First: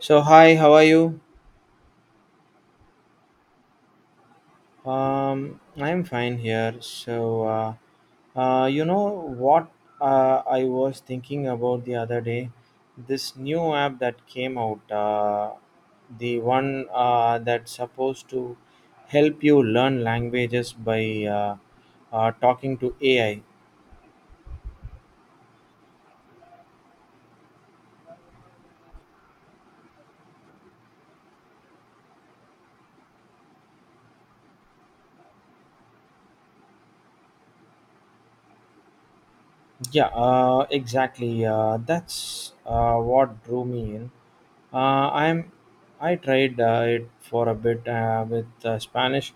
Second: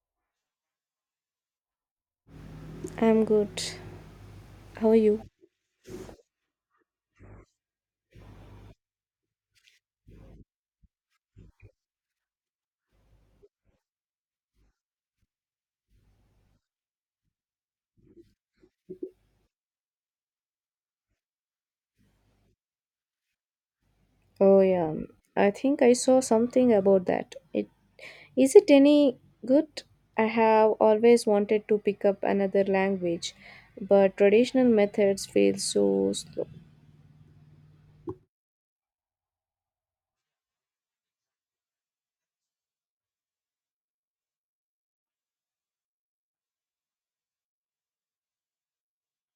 So hi, how are you? I'm good. How are you? I'm fine here. So you know what I was thinking about the other day, this new app that came out, the one that's supposed to help you learn languages by talking to AI. Oh yeah. I think I saw something about that. It is it any good? I have always wanted to pick up another language, but traditional methods feel so slow. Yeah, exactly. That's what drew me in. Uh, I'm I tried it for a bit with Spanish,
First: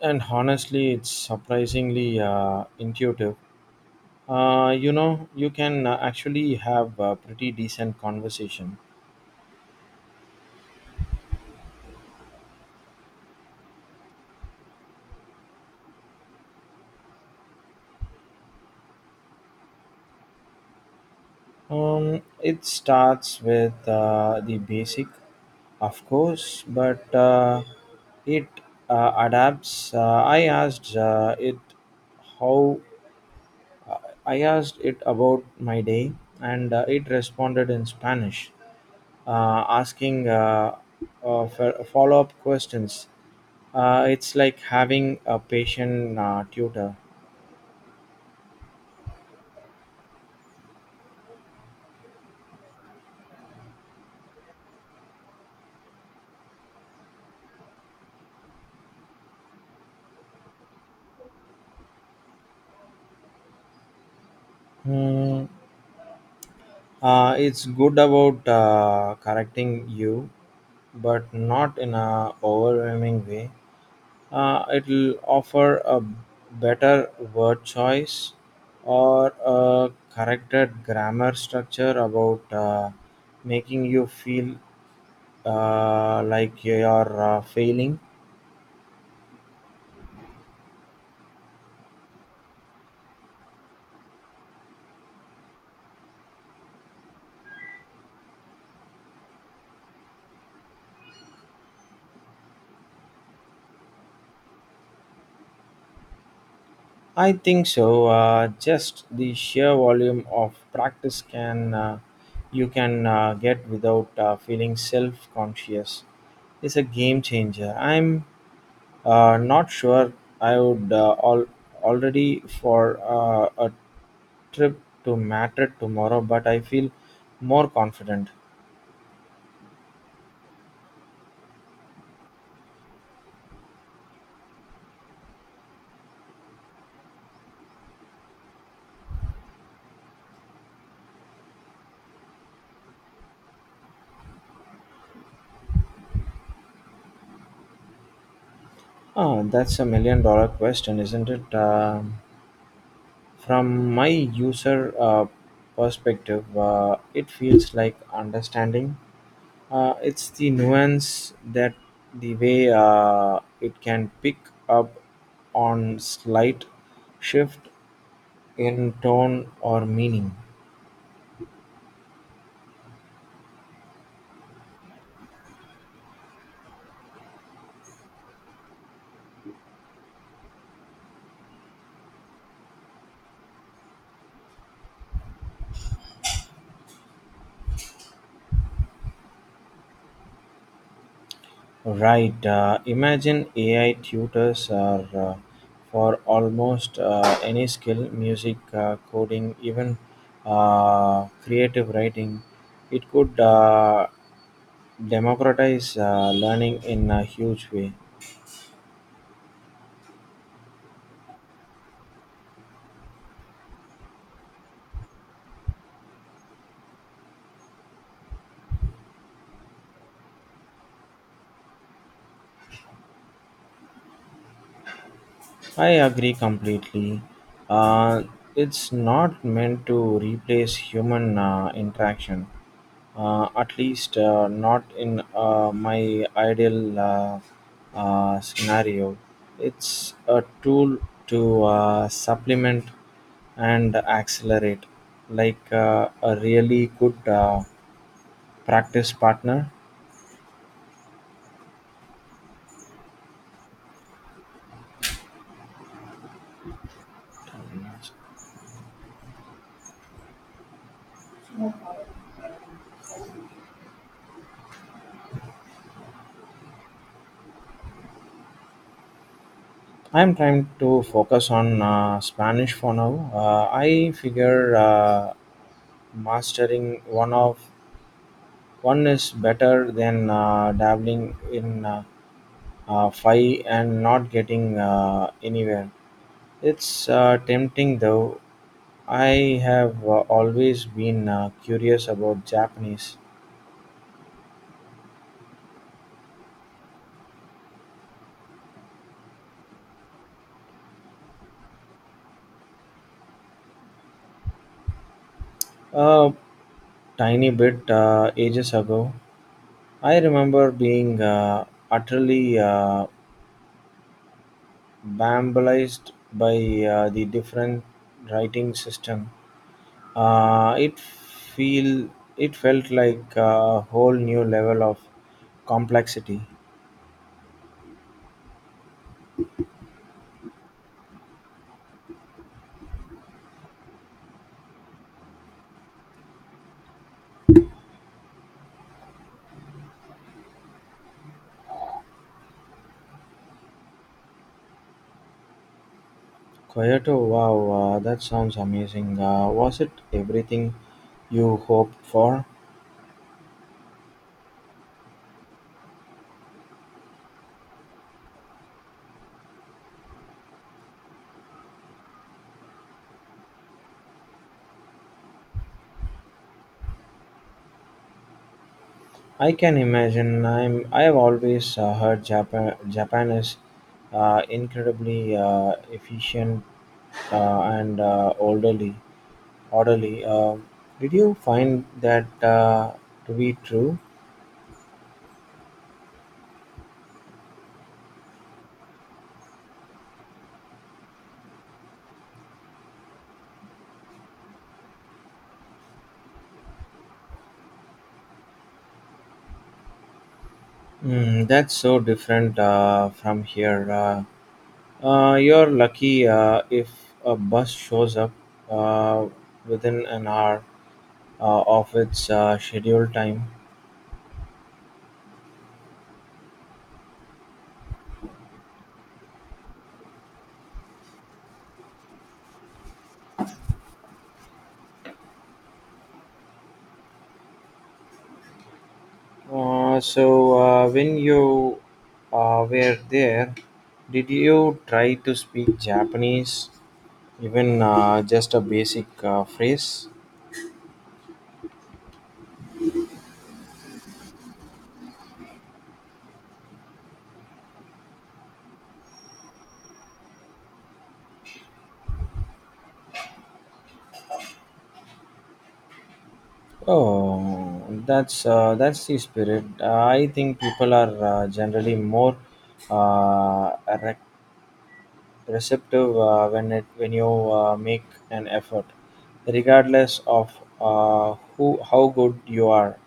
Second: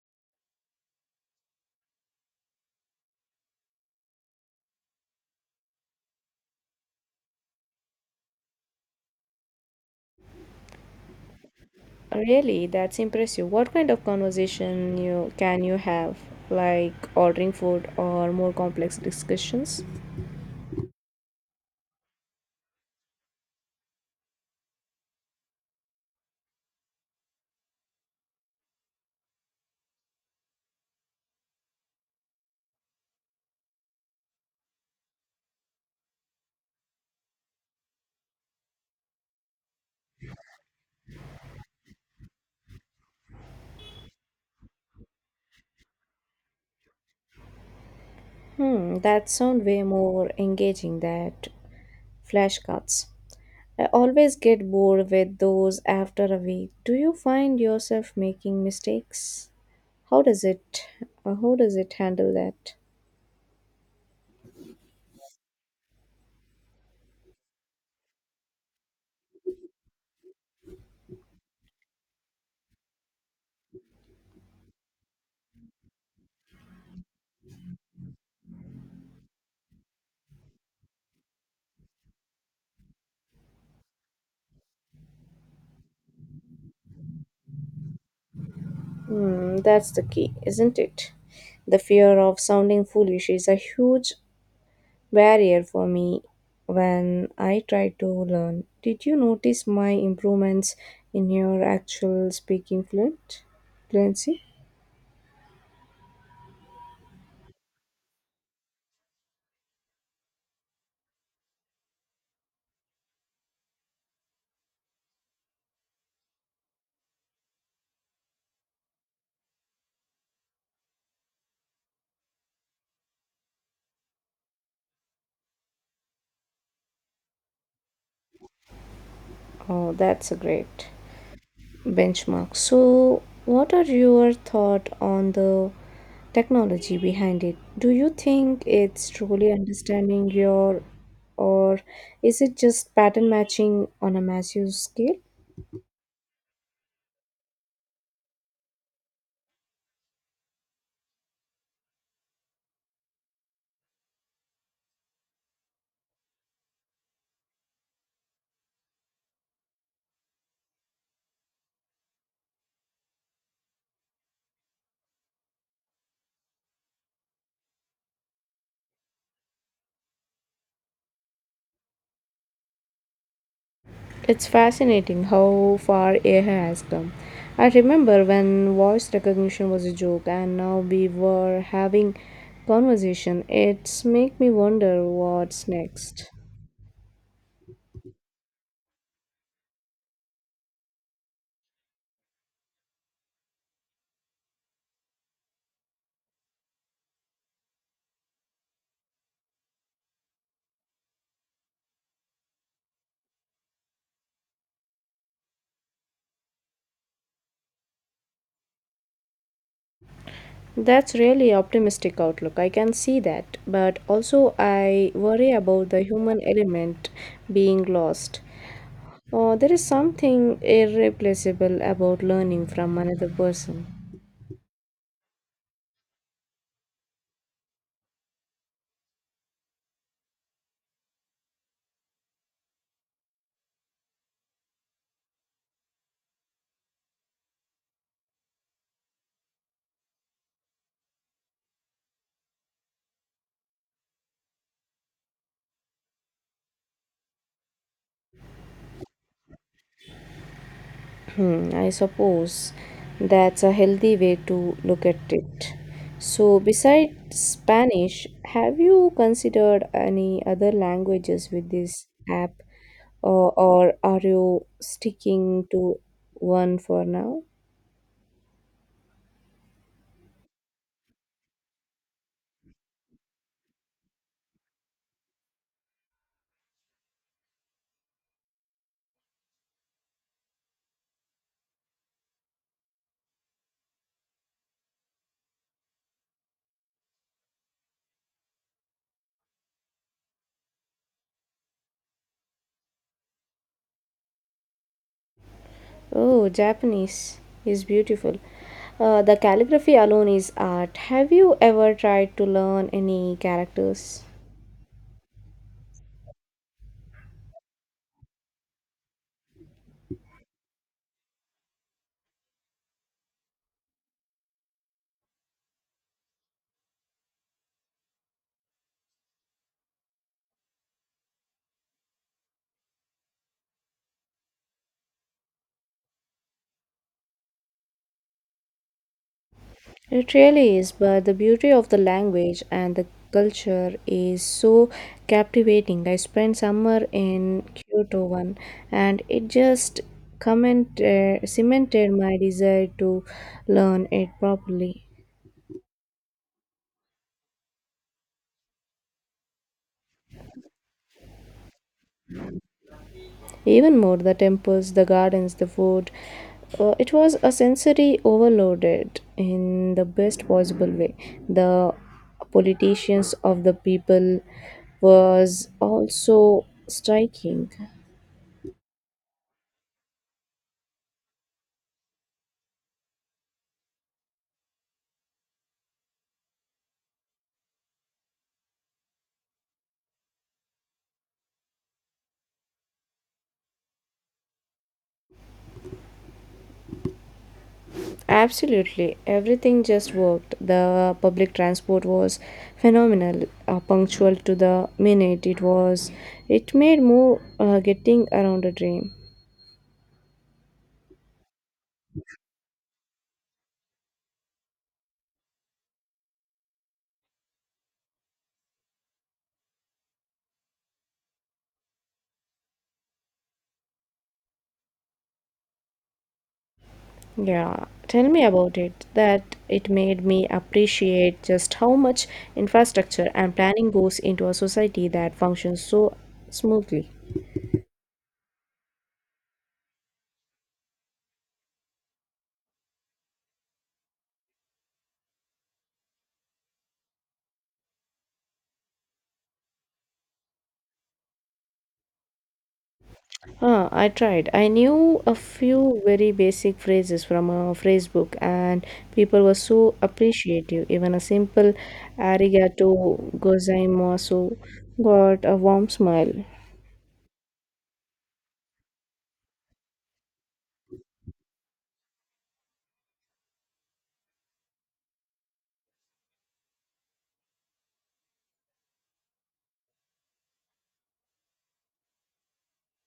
and honestly it's surprisingly intuitive. You know, you can actually have a pretty decent conversation. Really, that's impressive. What kind of conversation you can you have? Like ordering food or more complex discussions? It starts with the basic, of course, but it adapts. How I asked it about my day, and it responded in Spanish, asking uh, follow up questions. It's like having a patient tutor. Hmm, that sound way more engaging than flashcards. I always get bored with those after a week. Do you find yourself making mistakes? How does it how does it handle that? Hmm. It's good about correcting you, but not in a overwhelming way. It'll offer a better word choice or a corrected grammar structure about making you feel like you're failing. Hmm, that's the key, isn't it? The fear of sounding foolish is a huge barrier for me when I try to learn. Did you notice my improvements in your actual speaking fluent fluency? I think so. Just the sheer volume of practice can you can get without feeling self-conscious is a game changer. I'm Not sure I would all already for a trip to Madrid tomorrow, but I feel more confident. Oh, that's great. Benchmark. So, what are your thought on the technology behind it? Do you think it's truly understanding your, or is it just pattern matching on a massive scale? Oh, that's a million-dollar question, isn't it? From my user uh, perspective, it feels like understanding. It's the nuance that the way it can pick up on slight shift in tone or meaning. It's fascinating how far AI has come. I remember when voice recognition was a joke and now we were having conversation. It's make me wonder what's next. Right. Imagine AI tutors are for almost any skill, music, coding, even creative writing. It could democratize learning in a huge way. That's really optimistic outlook. I can see that, but also I worry about the human element being lost. There is something irreplaceable about learning from another person. I agree completely. Uh, it's not meant to replace human interaction, at least not in my ideal scenario. It's a tool to supplement and accelerate, like a really good practice partner. Hmm, I suppose that's a healthy way to look at it. So, besides Spanish, have you considered any other languages with this app, or are you sticking to one for now? I'm trying to focus on Spanish for now. I figure mastering one is better than dabbling in five and not getting anywhere. It's tempting though. I have always been curious about Japanese. Oh, Japanese is beautiful. The calligraphy alone is art. Have you ever tried to learn any characters? A tiny bit ages ago, I remember being utterly bamboozled by the different writing system. Uh, it feel it felt like a whole new level of complexity. It really is, but the beauty of the language and the culture is so captivating. I spent summer in Kyoto one, and it just cemented my desire to learn it properly. Kyoto, wow, that sounds amazing. Was it everything you hoped for? Even more, the temples, the gardens, the food, it was a sensory overloaded in the best possible way. The politicians of the people was also striking. I can imagine. I have always heard Japan. Japan is incredibly efficient and orderly. Orderly. Uh, did you find that to be true? Absolutely everything just worked. The public transport was phenomenal, punctual to the minute. It was it made more uh, getting around a dream. Mm, that's so different from here. You're lucky if a bus shows up uh, within an hour of its scheduled time. Yeah, tell me about it. That it made me appreciate just how much infrastructure and planning goes into a society that functions so smoothly. So, when you were there, did you try to speak Japanese, even just a basic phrase? Ah, I tried. I knew a few very basic phrases from a phrase book, and people were so appreciative. Even a simple arigato gozaimasu got a warm smile. Oh, that's the spirit. I think people are generally more uh, rec- receptive when you make an effort, regardless of who how good you are.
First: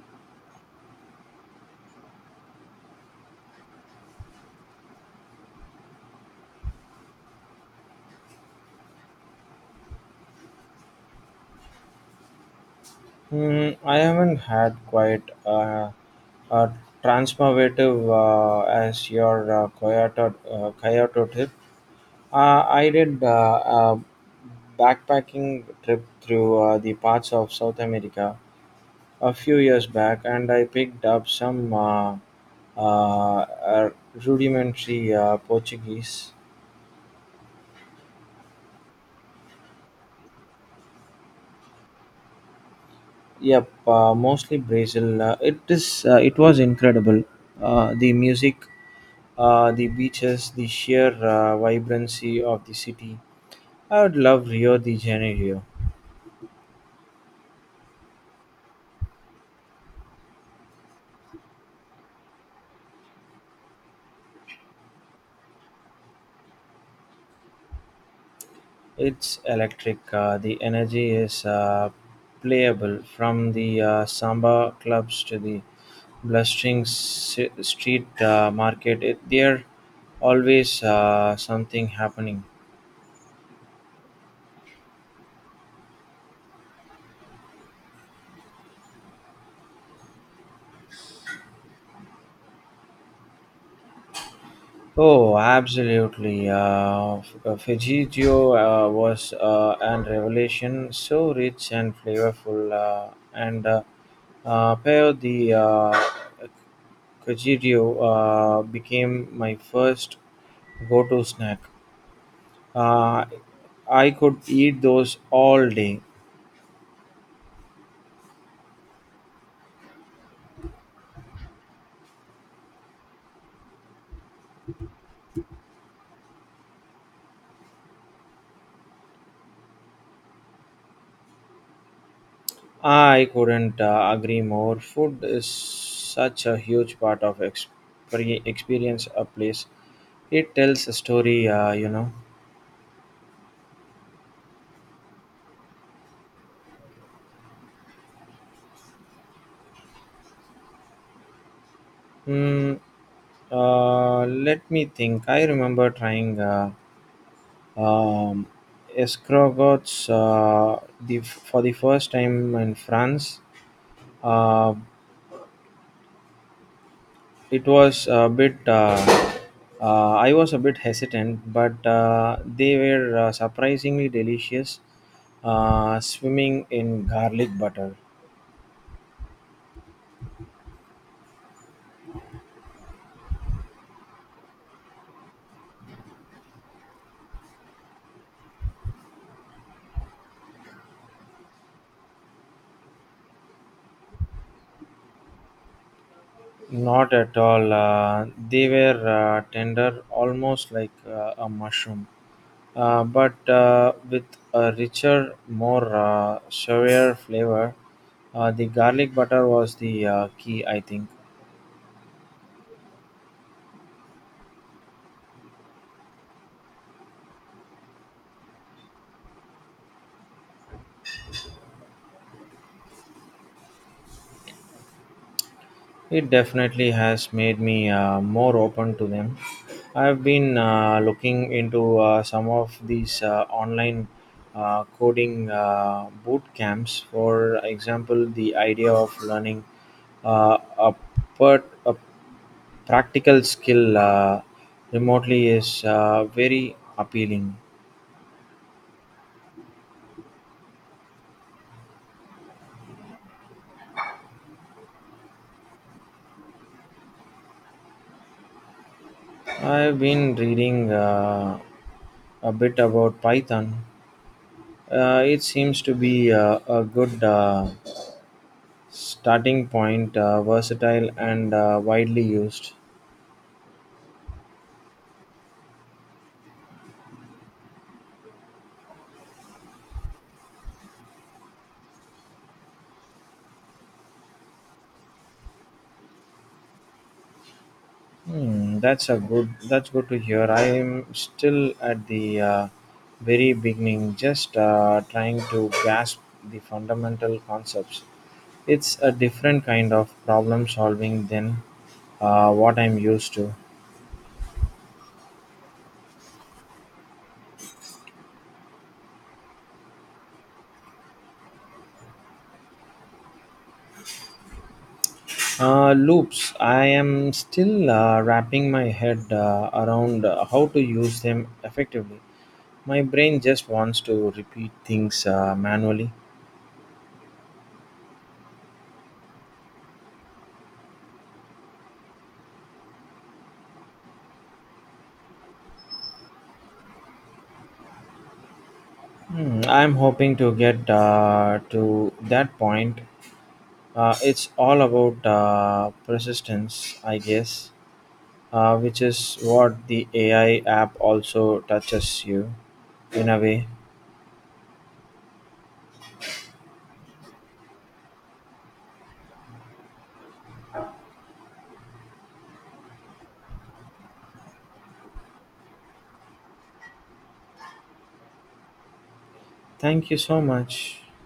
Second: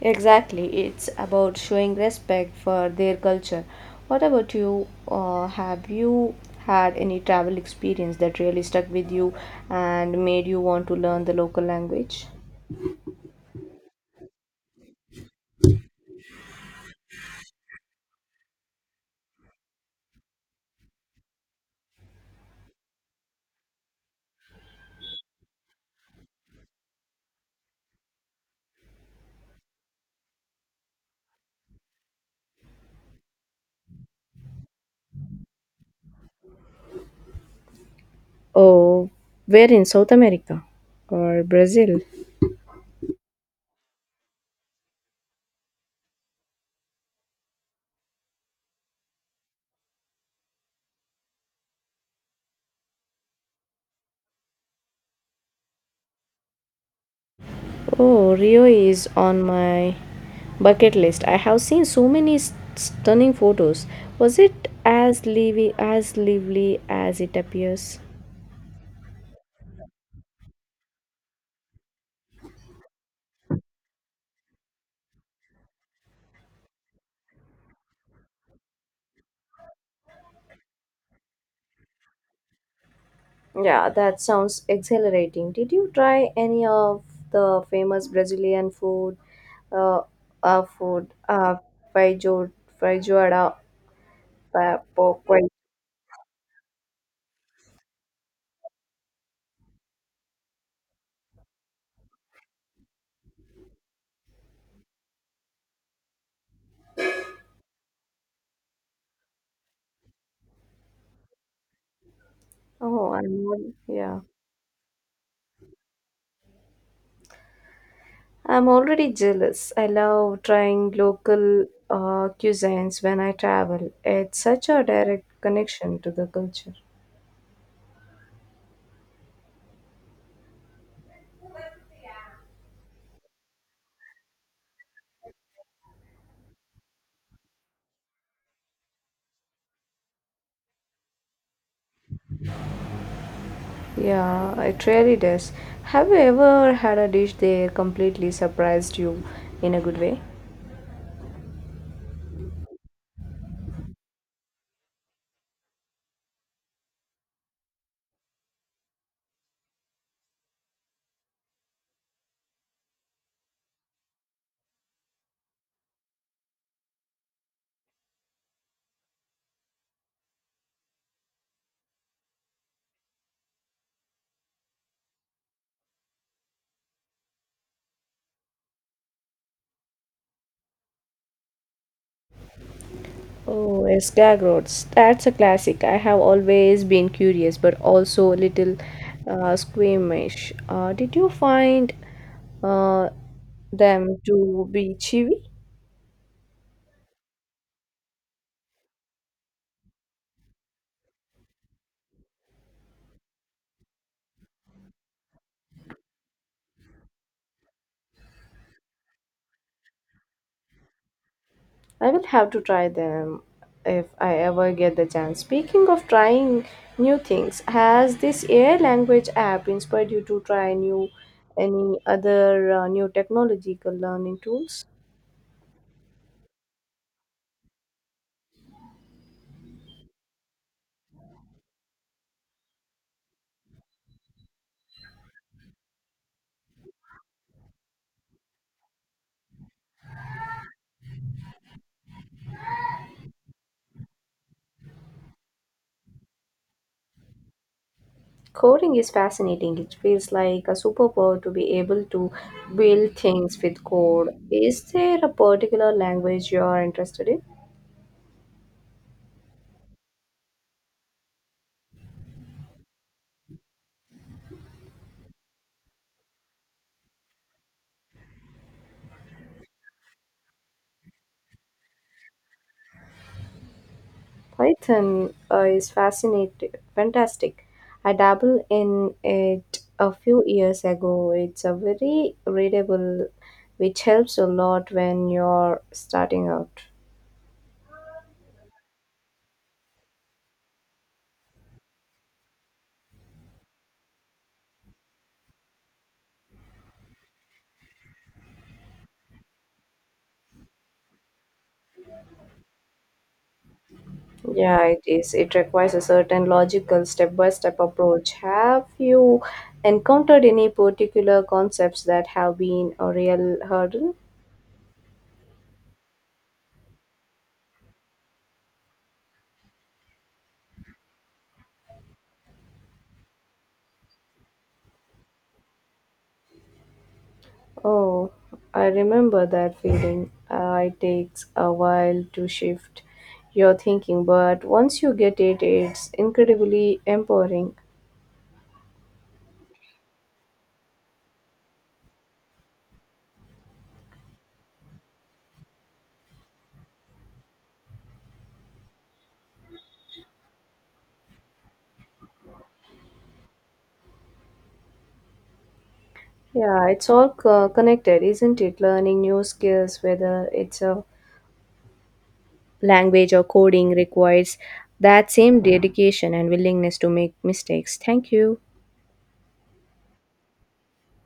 Exactly, it's about showing respect for their culture. What about you? Have you had any travel experience that really stuck with you and made you want to learn the local language? Hmm, I haven't had quite a transformative as your Kyoto trip. I did a backpacking trip through the parts of South America a few years back, and I picked up some uh, uh, rudimentary Portuguese. Oh, where in South America, or Brazil? Yep, mostly Brazil. It is. It was incredible. The music, the beaches, the sheer vibrancy of the city. I would love Rio de Janeiro. Oh, Rio is on my bucket list. I have seen so many stunning photos. Was it as lively as it appears? It's electric. The energy is playable from the samba clubs to the blustering street market. There always something happening. Yeah, that sounds exhilarating. Did you try any of the famous Brazilian food, uh, uh food, uh, feijo, feijoada, pork Oh, pie? absolutely. Fujitsu was an revelation, so rich and flavorful, and pair the Kajiryu, became my first go-to snack. Oh, Uh, I yeah. could eat those all day. I'm already jealous. I love trying local cuisines when I travel. It's such a direct connection to the culture. I couldn't agree more. Food is such a huge part of experience a place. It tells a story, you know. Yeah, it really does. Have you ever had a dish that completely surprised you in a good way? Hmm. Let me think. I remember trying um, escargots for the first time in France. Uh, it was a bit. I was a bit hesitant, but they were surprisingly delicious. Swimming in garlic butter. Oh, Skag Roads. That's a classic. I have always been curious, but also a little squeamish. Did you find uh, them to be chewy? Not at all. They were tender, almost like a mushroom, but with a richer, more severe flavor. The garlic butter was the key, I think. I will have to try them if I ever get the chance. Speaking of trying new things, has this AI language app inspired you to try new any other new technological learning tools? It definitely has made me more open to them. I've been looking into some of these online coding boot camps. For example, the idea of learning uh, a, a practical skill remotely is very appealing. Coding is fascinating. It feels like a superpower to be able to build things with code. Is there a particular language you are interested in? I've been reading a bit about Python. It seems to be a good starting point, versatile and widely used. Python is fantastic. I dabbled in it a few years ago. It's a very readable, which helps a lot when you're starting out. Hmm, that's a good. That's good to hear. I am still at the very beginning, just trying to grasp the fundamental concepts. It's a different kind of problem solving than what I'm used to. Yeah, it is. It requires a certain logical step by step approach. Have you encountered any particular concepts that have been a real hurdle? Loops. I am still wrapping my head around how to use them effectively. My brain just wants to repeat things manually. Oh, I remember that feeling. It takes a while to shift your thinking, but once you get it, it's incredibly empowering. Hmm, I'm hoping to get to that point. It's all about persistence, I guess, which is what the AI app also touches you in a way. Yeah, connected, isn't it? Learning new skills, whether it's a language or coding, requires that same dedication and willingness to make mistakes. Thank you. Thank you so much.